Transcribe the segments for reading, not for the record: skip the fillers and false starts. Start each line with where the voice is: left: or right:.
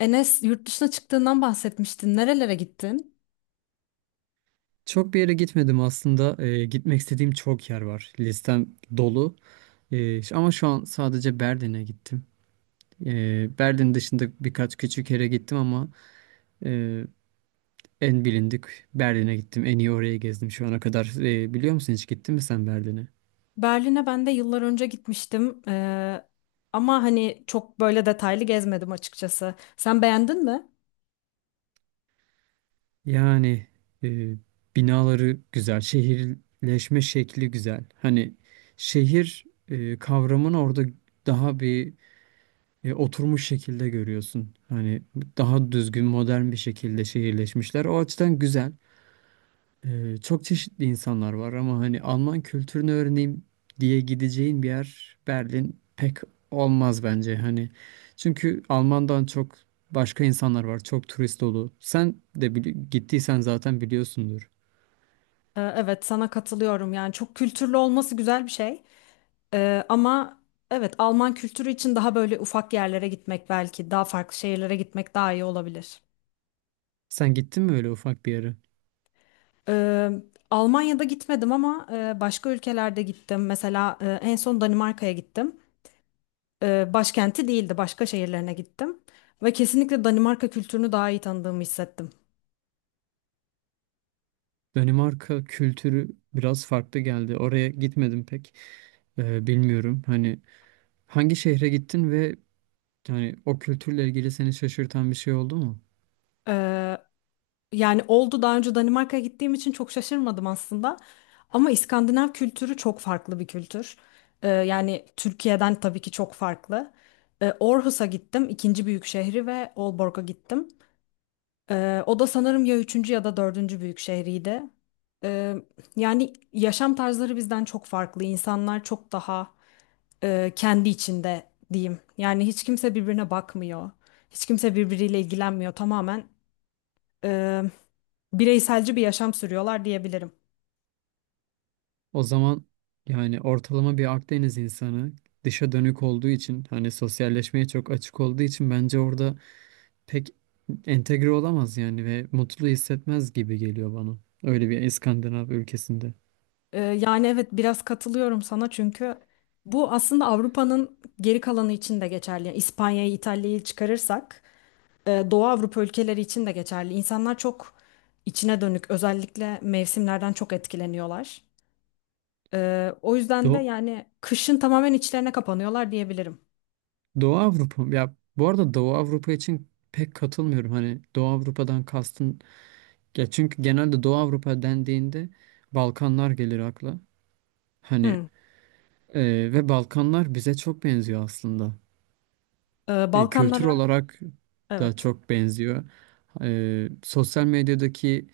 left: Enes yurt dışına çıktığından bahsetmiştin. Nerelere gittin?
right: Çok bir yere gitmedim aslında. Gitmek istediğim çok yer var. Listem dolu. Ama şu an sadece Berlin'e gittim. Berlin dışında birkaç küçük yere gittim ama e, en bilindik Berlin'e gittim. En iyi orayı gezdim şu ana kadar. Biliyor musun, hiç gittin mi sen Berlin'e?
left: Berlin'e ben de yıllar önce gitmiştim. Ama hani çok böyle detaylı gezmedim açıkçası. Sen beğendin mi?
right: Yani e, binaları güzel, şehirleşme şekli güzel. Hani şehir kavramını orada daha bir oturmuş şekilde görüyorsun. Hani daha düzgün, modern bir şekilde şehirleşmişler. O açıdan güzel. Çok çeşitli insanlar var ama hani Alman kültürünü öğreneyim diye gideceğin bir yer Berlin pek olmaz bence. Hani çünkü Alman'dan çok başka insanlar var. Çok turist dolu. Sen de gittiysen zaten biliyorsundur.
left: Evet sana katılıyorum. Yani çok kültürlü olması güzel bir şey. Ama evet Alman kültürü için daha böyle ufak yerlere gitmek belki daha farklı şehirlere gitmek daha iyi olabilir.
right: Sen gittin mi öyle ufak bir yere?
left: Ee, Almanya'da gitmedim ama başka ülkelerde gittim. Mesela en son Danimarka'ya gittim. E, başkenti değildi. Başka şehirlerine gittim. Ve kesinlikle Danimarka kültürünü daha iyi tanıdığımı hissettim.
right: Danimarka kültürü biraz farklı geldi. Oraya gitmedim pek. E, bilmiyorum. Hani hangi şehre gittin ve yani o kültürle ilgili seni şaşırtan bir şey oldu mu?
left: Ee, Yani oldu daha önce Danimarka'ya gittiğim için çok şaşırmadım aslında. Ama İskandinav kültürü çok farklı bir kültür. Yani Türkiye'den tabii ki çok farklı. Aarhus'a gittim, ikinci büyük şehri ve Aalborg'a gittim. O da sanırım ya üçüncü ya da dördüncü büyük şehriydi. Ee, Yani yaşam tarzları bizden çok farklı. İnsanlar çok daha kendi içinde diyeyim. Yani hiç kimse birbirine bakmıyor. Hiç kimse birbiriyle ilgilenmiyor. Tamamen e, bireyselci bir yaşam sürüyorlar diyebilirim.
right: O zaman yani ortalama bir Akdeniz insanı dışa dönük olduğu için hani sosyalleşmeye çok açık olduğu için bence orada pek entegre olamaz yani ve mutlu hissetmez gibi geliyor bana. Öyle bir İskandinav ülkesinde.
left: Yani evet biraz katılıyorum sana çünkü bu aslında Avrupa'nın geri kalanı için de geçerli. Yani İspanya'yı, İtalya'yı çıkarırsak Doğu Avrupa ülkeleri için de geçerli. İnsanlar çok içine dönük, özellikle mevsimlerden çok etkileniyorlar. O yüzden de
right: Do
left: yani kışın tamamen içlerine kapanıyorlar diyebilirim.
right: Doğu Avrupa ya, bu arada Doğu Avrupa için pek katılmıyorum. Hani Doğu Avrupa'dan kastın ya, çünkü genelde Doğu Avrupa dendiğinde Balkanlar gelir akla. Hani
left: Hı.
right: Ve Balkanlar bize çok benziyor aslında. Kültür
left: Balkanlara
right: olarak da
left: evet.
right: çok benziyor. Sosyal medyadaki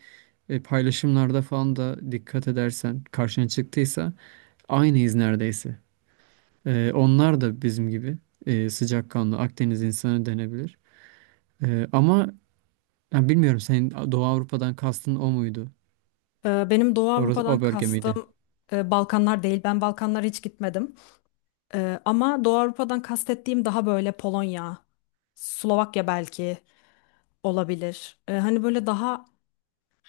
right: paylaşımlarda falan da dikkat edersen, karşına çıktıysa, aynıyız neredeyse. Onlar da bizim gibi sıcakkanlı Akdeniz insanı denebilir. Ama yani bilmiyorum, senin Doğu Avrupa'dan kastın o muydu?
left: Benim Doğu
right: Orası,
left: Avrupa'dan
right: o bölge miydi?
left: kastım Balkanlar değil. Ben Balkanlara hiç gitmedim. Ama Doğu Avrupa'dan kastettiğim daha böyle Polonya, Slovakya belki olabilir. Hani böyle daha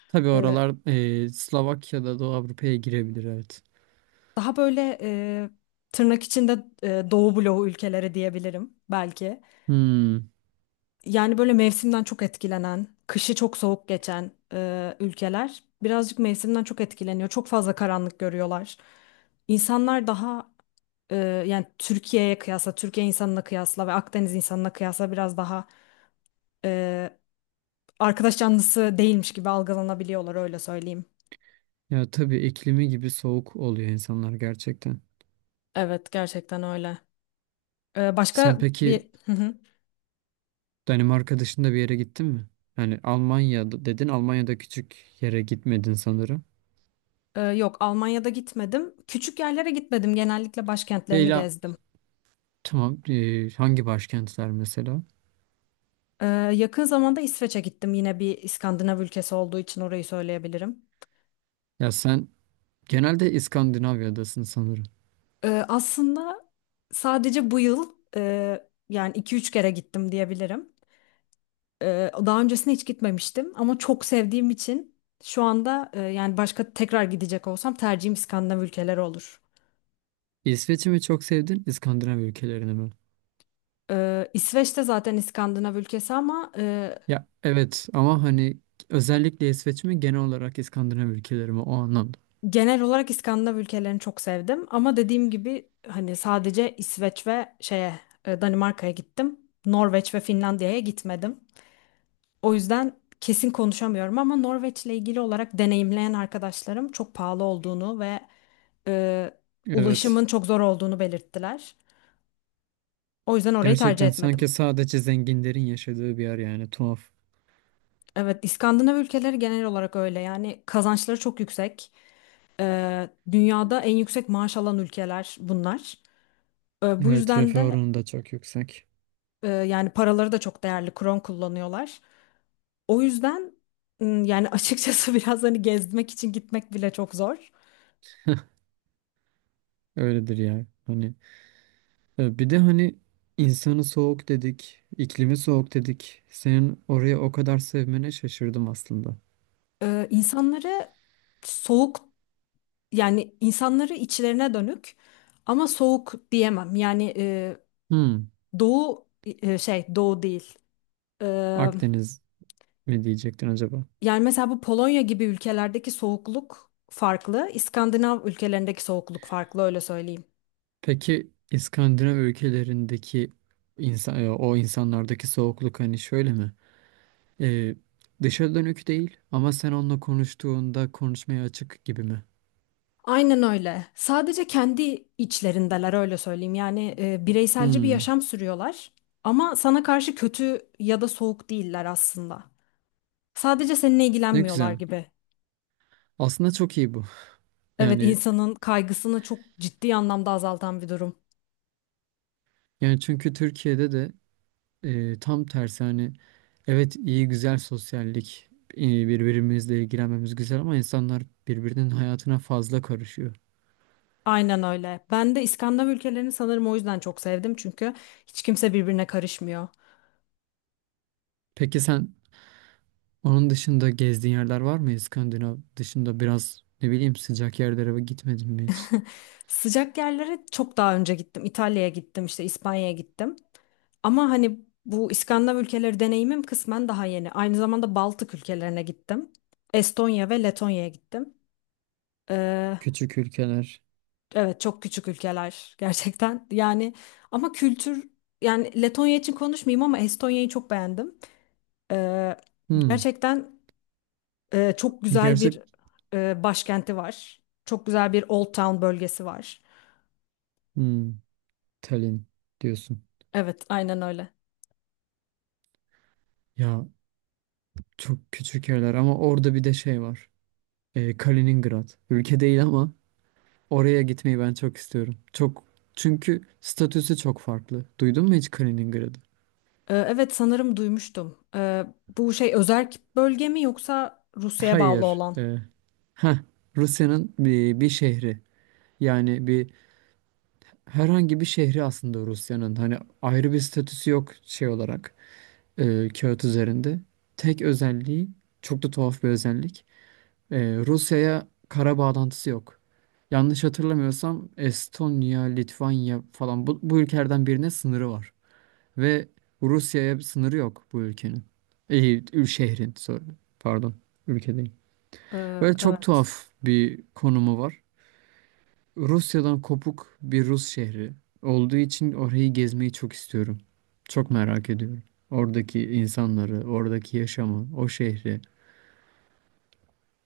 right: Tabii
left: e,
right: oralar, Slovakya'da Doğu Avrupa'ya girebilir, evet.
left: Daha böyle tırnak içinde Doğu bloğu ülkeleri diyebilirim belki.
right: Hmm.
left: Yani böyle mevsimden çok etkilenen, kışı çok soğuk geçen ülkeler birazcık mevsimden çok etkileniyor. Çok fazla karanlık görüyorlar. İnsanlar daha yani Türkiye'ye kıyasla, Türkiye insanına kıyasla ve Akdeniz insanına kıyasla biraz daha e, arkadaş canlısı değilmiş gibi algılanabiliyorlar öyle söyleyeyim.
right: Ya tabii, iklimi gibi soğuk oluyor insanlar gerçekten.
left: Evet gerçekten öyle. Başka
right: Sen peki
left: bir...
right: Danimarka dışında bir yere gittin mi? Yani Almanya'da dedin, Almanya'da küçük yere gitmedin sanırım.
left: Yok Almanya'da gitmedim. Küçük yerlere gitmedim. Genellikle başkentlerini
right: Leyla,
left: gezdim.
right: tamam, hangi başkentler mesela?
left: Ee, Yakın zamanda İsveç'e gittim. Yine bir İskandinav ülkesi olduğu için orayı söyleyebilirim.
right: Ya sen genelde İskandinavya'dasın sanırım.
left: Aslında sadece bu yıl yani iki üç kere gittim diyebilirim. Daha öncesine hiç gitmemiştim ama çok sevdiğim için şu anda yani başka tekrar gidecek olsam tercihim İskandinav ülkeleri olur.
right: İsveç'i mi çok sevdin, İskandinav ülkelerini mi?
left: İsveç de zaten İskandinav ülkesi ama e,
right: Ya evet, ama hani özellikle İsveç mi, genel olarak İskandinav ülkeleri mi o anlamda.
left: Genel olarak İskandinav ülkelerini çok sevdim ama dediğim gibi hani sadece İsveç ve şeye Danimarka'ya gittim. Norveç ve Finlandiya'ya gitmedim. O yüzden kesin konuşamıyorum ama Norveç'le ilgili olarak deneyimleyen arkadaşlarım çok pahalı olduğunu ve e,
right: Evet.
left: ulaşımın çok zor olduğunu belirttiler. O yüzden orayı tercih
right: Gerçekten
left: etmedim.
right: sanki sadece zenginlerin yaşadığı bir yer, yani tuhaf.
left: Evet, İskandinav ülkeleri genel olarak öyle. Yani kazançları çok yüksek. Dünyada en yüksek maaş alan ülkeler bunlar. Bu
right: Evet,
left: yüzden
right: refah
left: de
right: oranı da çok yüksek.
left: Yani paraları da çok değerli kron kullanıyorlar. O yüzden yani açıkçası biraz hani gezmek için gitmek bile çok zor.
right: Öyledir ya. Hani bir de hani insanı soğuk dedik, iklimi soğuk dedik. Senin orayı o kadar sevmene şaşırdım aslında.
left: İnsanları soğuk yani insanları içlerine dönük ama soğuk diyemem. Yani
right: Hmm,
left: doğu şey doğu değil. Ee,
right: Akdeniz mi diyecektin acaba?
left: Yani mesela bu Polonya gibi ülkelerdeki soğukluk farklı. İskandinav ülkelerindeki soğukluk farklı öyle söyleyeyim.
right: Peki İskandinav ülkelerindeki insan, o insanlardaki soğukluk hani şöyle mi? E, dışa dönük değil ama sen onunla konuştuğunda konuşmaya açık gibi mi?
left: Aynen öyle. Sadece kendi içlerindeler öyle söyleyeyim. Yani bireyselci bir
right: Hmm,
left: yaşam sürüyorlar ama sana karşı kötü ya da soğuk değiller aslında. Sadece seninle
right: ne
left: ilgilenmiyorlar
right: güzel.
left: gibi.
right: Aslında çok iyi bu.
left: Evet,
right: Yani
left: insanın kaygısını çok ciddi anlamda azaltan bir durum.
right: yani çünkü Türkiye'de de e, tam tersi. Hani evet, iyi, güzel sosyallik, birbirimizle ilgilenmemiz güzel, ama insanlar birbirinin hayatına fazla karışıyor.
left: Aynen öyle. Ben de İskandinav ülkelerini sanırım o yüzden çok sevdim çünkü hiç kimse birbirine karışmıyor.
right: Peki sen onun dışında gezdiğin yerler var mı? İskandinav dışında biraz, ne bileyim, sıcak yerlere gitmedin mi hiç?
left: Sıcak yerlere çok daha önce gittim. İtalya'ya gittim, işte İspanya'ya gittim. Ama hani bu İskandinav ülkeleri deneyimim kısmen daha yeni. Aynı zamanda Baltık ülkelerine gittim. Estonya ve Letonya'ya gittim. Ee,
right: Küçük ülkeler.
left: evet çok küçük ülkeler gerçekten. Yani ama kültür yani Letonya için konuşmayayım ama Estonya'yı çok beğendim. Ee,
right: Hmm.
left: Gerçekten çok güzel
right: Gerçek
left: bir başkenti var. Çok güzel bir Old Town bölgesi var.
right: hmm. Tallinn diyorsun.
left: Evet aynen öyle.
right: Ya çok küçük yerler ama orada bir de şey var. E, Kaliningrad. Ülke değil ama oraya gitmeyi ben çok istiyorum. Çok, çünkü statüsü çok farklı. Duydun mu hiç Kaliningrad'ı?
left: Evet sanırım duymuştum. Bu şey özerk bölge mi yoksa Rusya'ya bağlı
right: Hayır.
left: olan?
right: Heh, Rusya'nın bir şehri. Yani bir, herhangi bir şehri aslında Rusya'nın. Hani ayrı bir statüsü yok şey olarak, kağıt üzerinde. Tek özelliği, çok da tuhaf bir özellik. E, Rusya'ya kara bağlantısı yok. Yanlış hatırlamıyorsam Estonya, Litvanya falan, bu ülkelerden birine sınırı var. Ve Rusya'ya bir sınırı yok bu ülkenin. İyi, şehrin, sorry. Pardon, ülke değil. Ve çok
left: Evet,
right: tuhaf bir konumu var. Rusya'dan kopuk bir Rus şehri olduğu için orayı gezmeyi çok istiyorum. Çok merak ediyorum. Oradaki insanları, oradaki yaşamı, o şehri.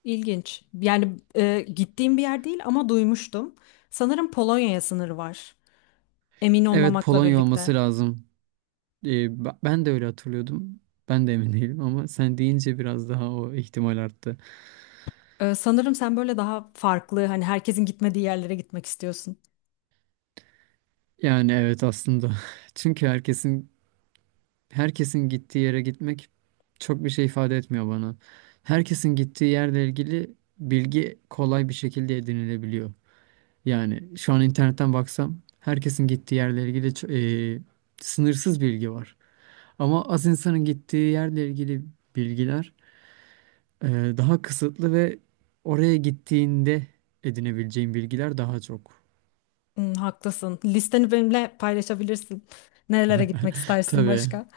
left: ilginç. Yani gittiğim bir yer değil ama duymuştum. Sanırım Polonya'ya sınırı var. Emin
right: Evet,
left: olmamakla
right: Polonya
left: birlikte.
right: olması lazım. Ben de öyle hatırlıyordum. Ben de emin değilim ama sen deyince biraz daha o ihtimal arttı.
left: Sanırım sen böyle daha farklı, hani herkesin gitmediği yerlere gitmek istiyorsun.
right: Yani evet aslında. Çünkü herkesin gittiği yere gitmek çok bir şey ifade etmiyor bana. Herkesin gittiği yerle ilgili bilgi kolay bir şekilde edinilebiliyor. Yani şu an internetten baksam herkesin gittiği yerle ilgili sınırsız bilgi var. Ama az insanın gittiği yerle ilgili bilgiler e, daha kısıtlı ve oraya gittiğinde edinebileceğin bilgiler daha çok.
left: Hmm, haklısın. Listeni benimle paylaşabilirsin. Nerelere gitmek istersin
right: Tabii,
left: başka?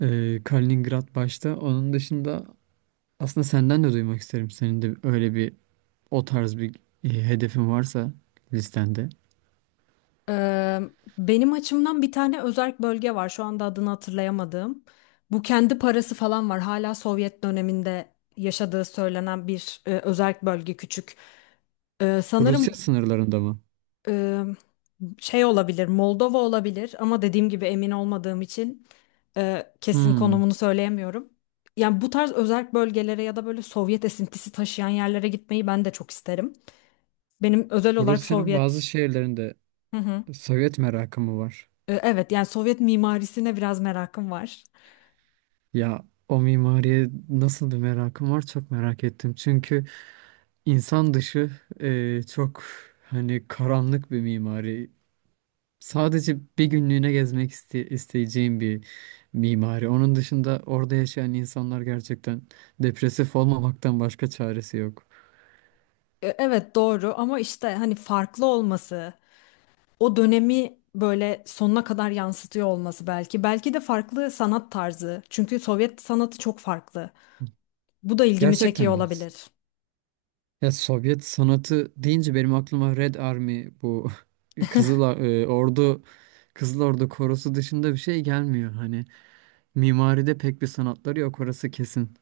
right: Kaliningrad başta. Onun dışında aslında senden de duymak isterim. Senin de öyle bir, o tarz bir hedefin varsa listende.
left: Eee, Benim açımdan bir tane özerk bölge var. Şu anda adını hatırlayamadığım. Bu kendi parası falan var. Hala Sovyet döneminde yaşadığı söylenen bir özerk bölge küçük. Sanırım
right: Rusya sınırlarında mı?
left: eee, şey olabilir, Moldova olabilir ama dediğim gibi emin olmadığım için kesin
right: Hmm.
left: konumunu söyleyemiyorum. Yani bu tarz özerk bölgelere ya da böyle Sovyet esintisi taşıyan yerlere gitmeyi ben de çok isterim. Benim özel olarak
right: Rusya'nın bazı
left: Sovyet.
right: şehirlerinde
left: Hı hı.
right: Sovyet merakı mı var?
left: Evet yani Sovyet mimarisine biraz merakım var.
right: Ya o mimariye nasıl bir merakım var, çok merak ettim. Çünkü insan dışı, çok hani karanlık bir mimari. Sadece bir günlüğüne gezmek isteyeceğim bir mimari. Onun dışında orada yaşayan insanlar gerçekten depresif olmamaktan başka çaresi yok.
left: Evet doğru ama işte hani farklı olması, o dönemi böyle sonuna kadar yansıtıyor olması belki. Belki de farklı sanat tarzı. Çünkü Sovyet sanatı çok farklı. Bu da ilgimi
right: Gerçekten
left: çekiyor
right: mi?
left: olabilir.
right: Ya Sovyet sanatı deyince benim aklıma Red Army bu Ordu, Kızıl Ordu korosu dışında bir şey gelmiyor. Hani mimaride pek bir sanatları yok orası kesin.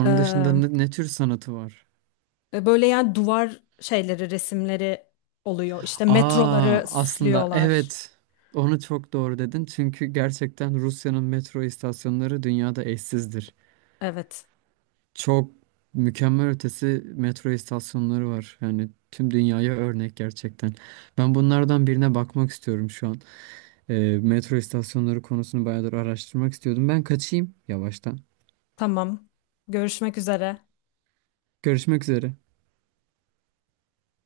left: E,
right: dışında ne tür sanatı var?
left: böyle yani duvar şeyleri, resimleri oluyor. İşte
right: Aa
left: metroları
right: aslında
left: süslüyorlar.
right: evet, onu çok doğru dedin. Çünkü gerçekten Rusya'nın metro istasyonları dünyada eşsizdir.
left: Evet.
right: Çok mükemmel ötesi metro istasyonları var. Yani tüm dünyaya örnek gerçekten. Ben bunlardan birine bakmak istiyorum şu an. Metro istasyonları konusunu bayağıdır araştırmak istiyordum. Ben kaçayım yavaştan.
left: Tamam. Görüşmek üzere.
right: Görüşmek üzere.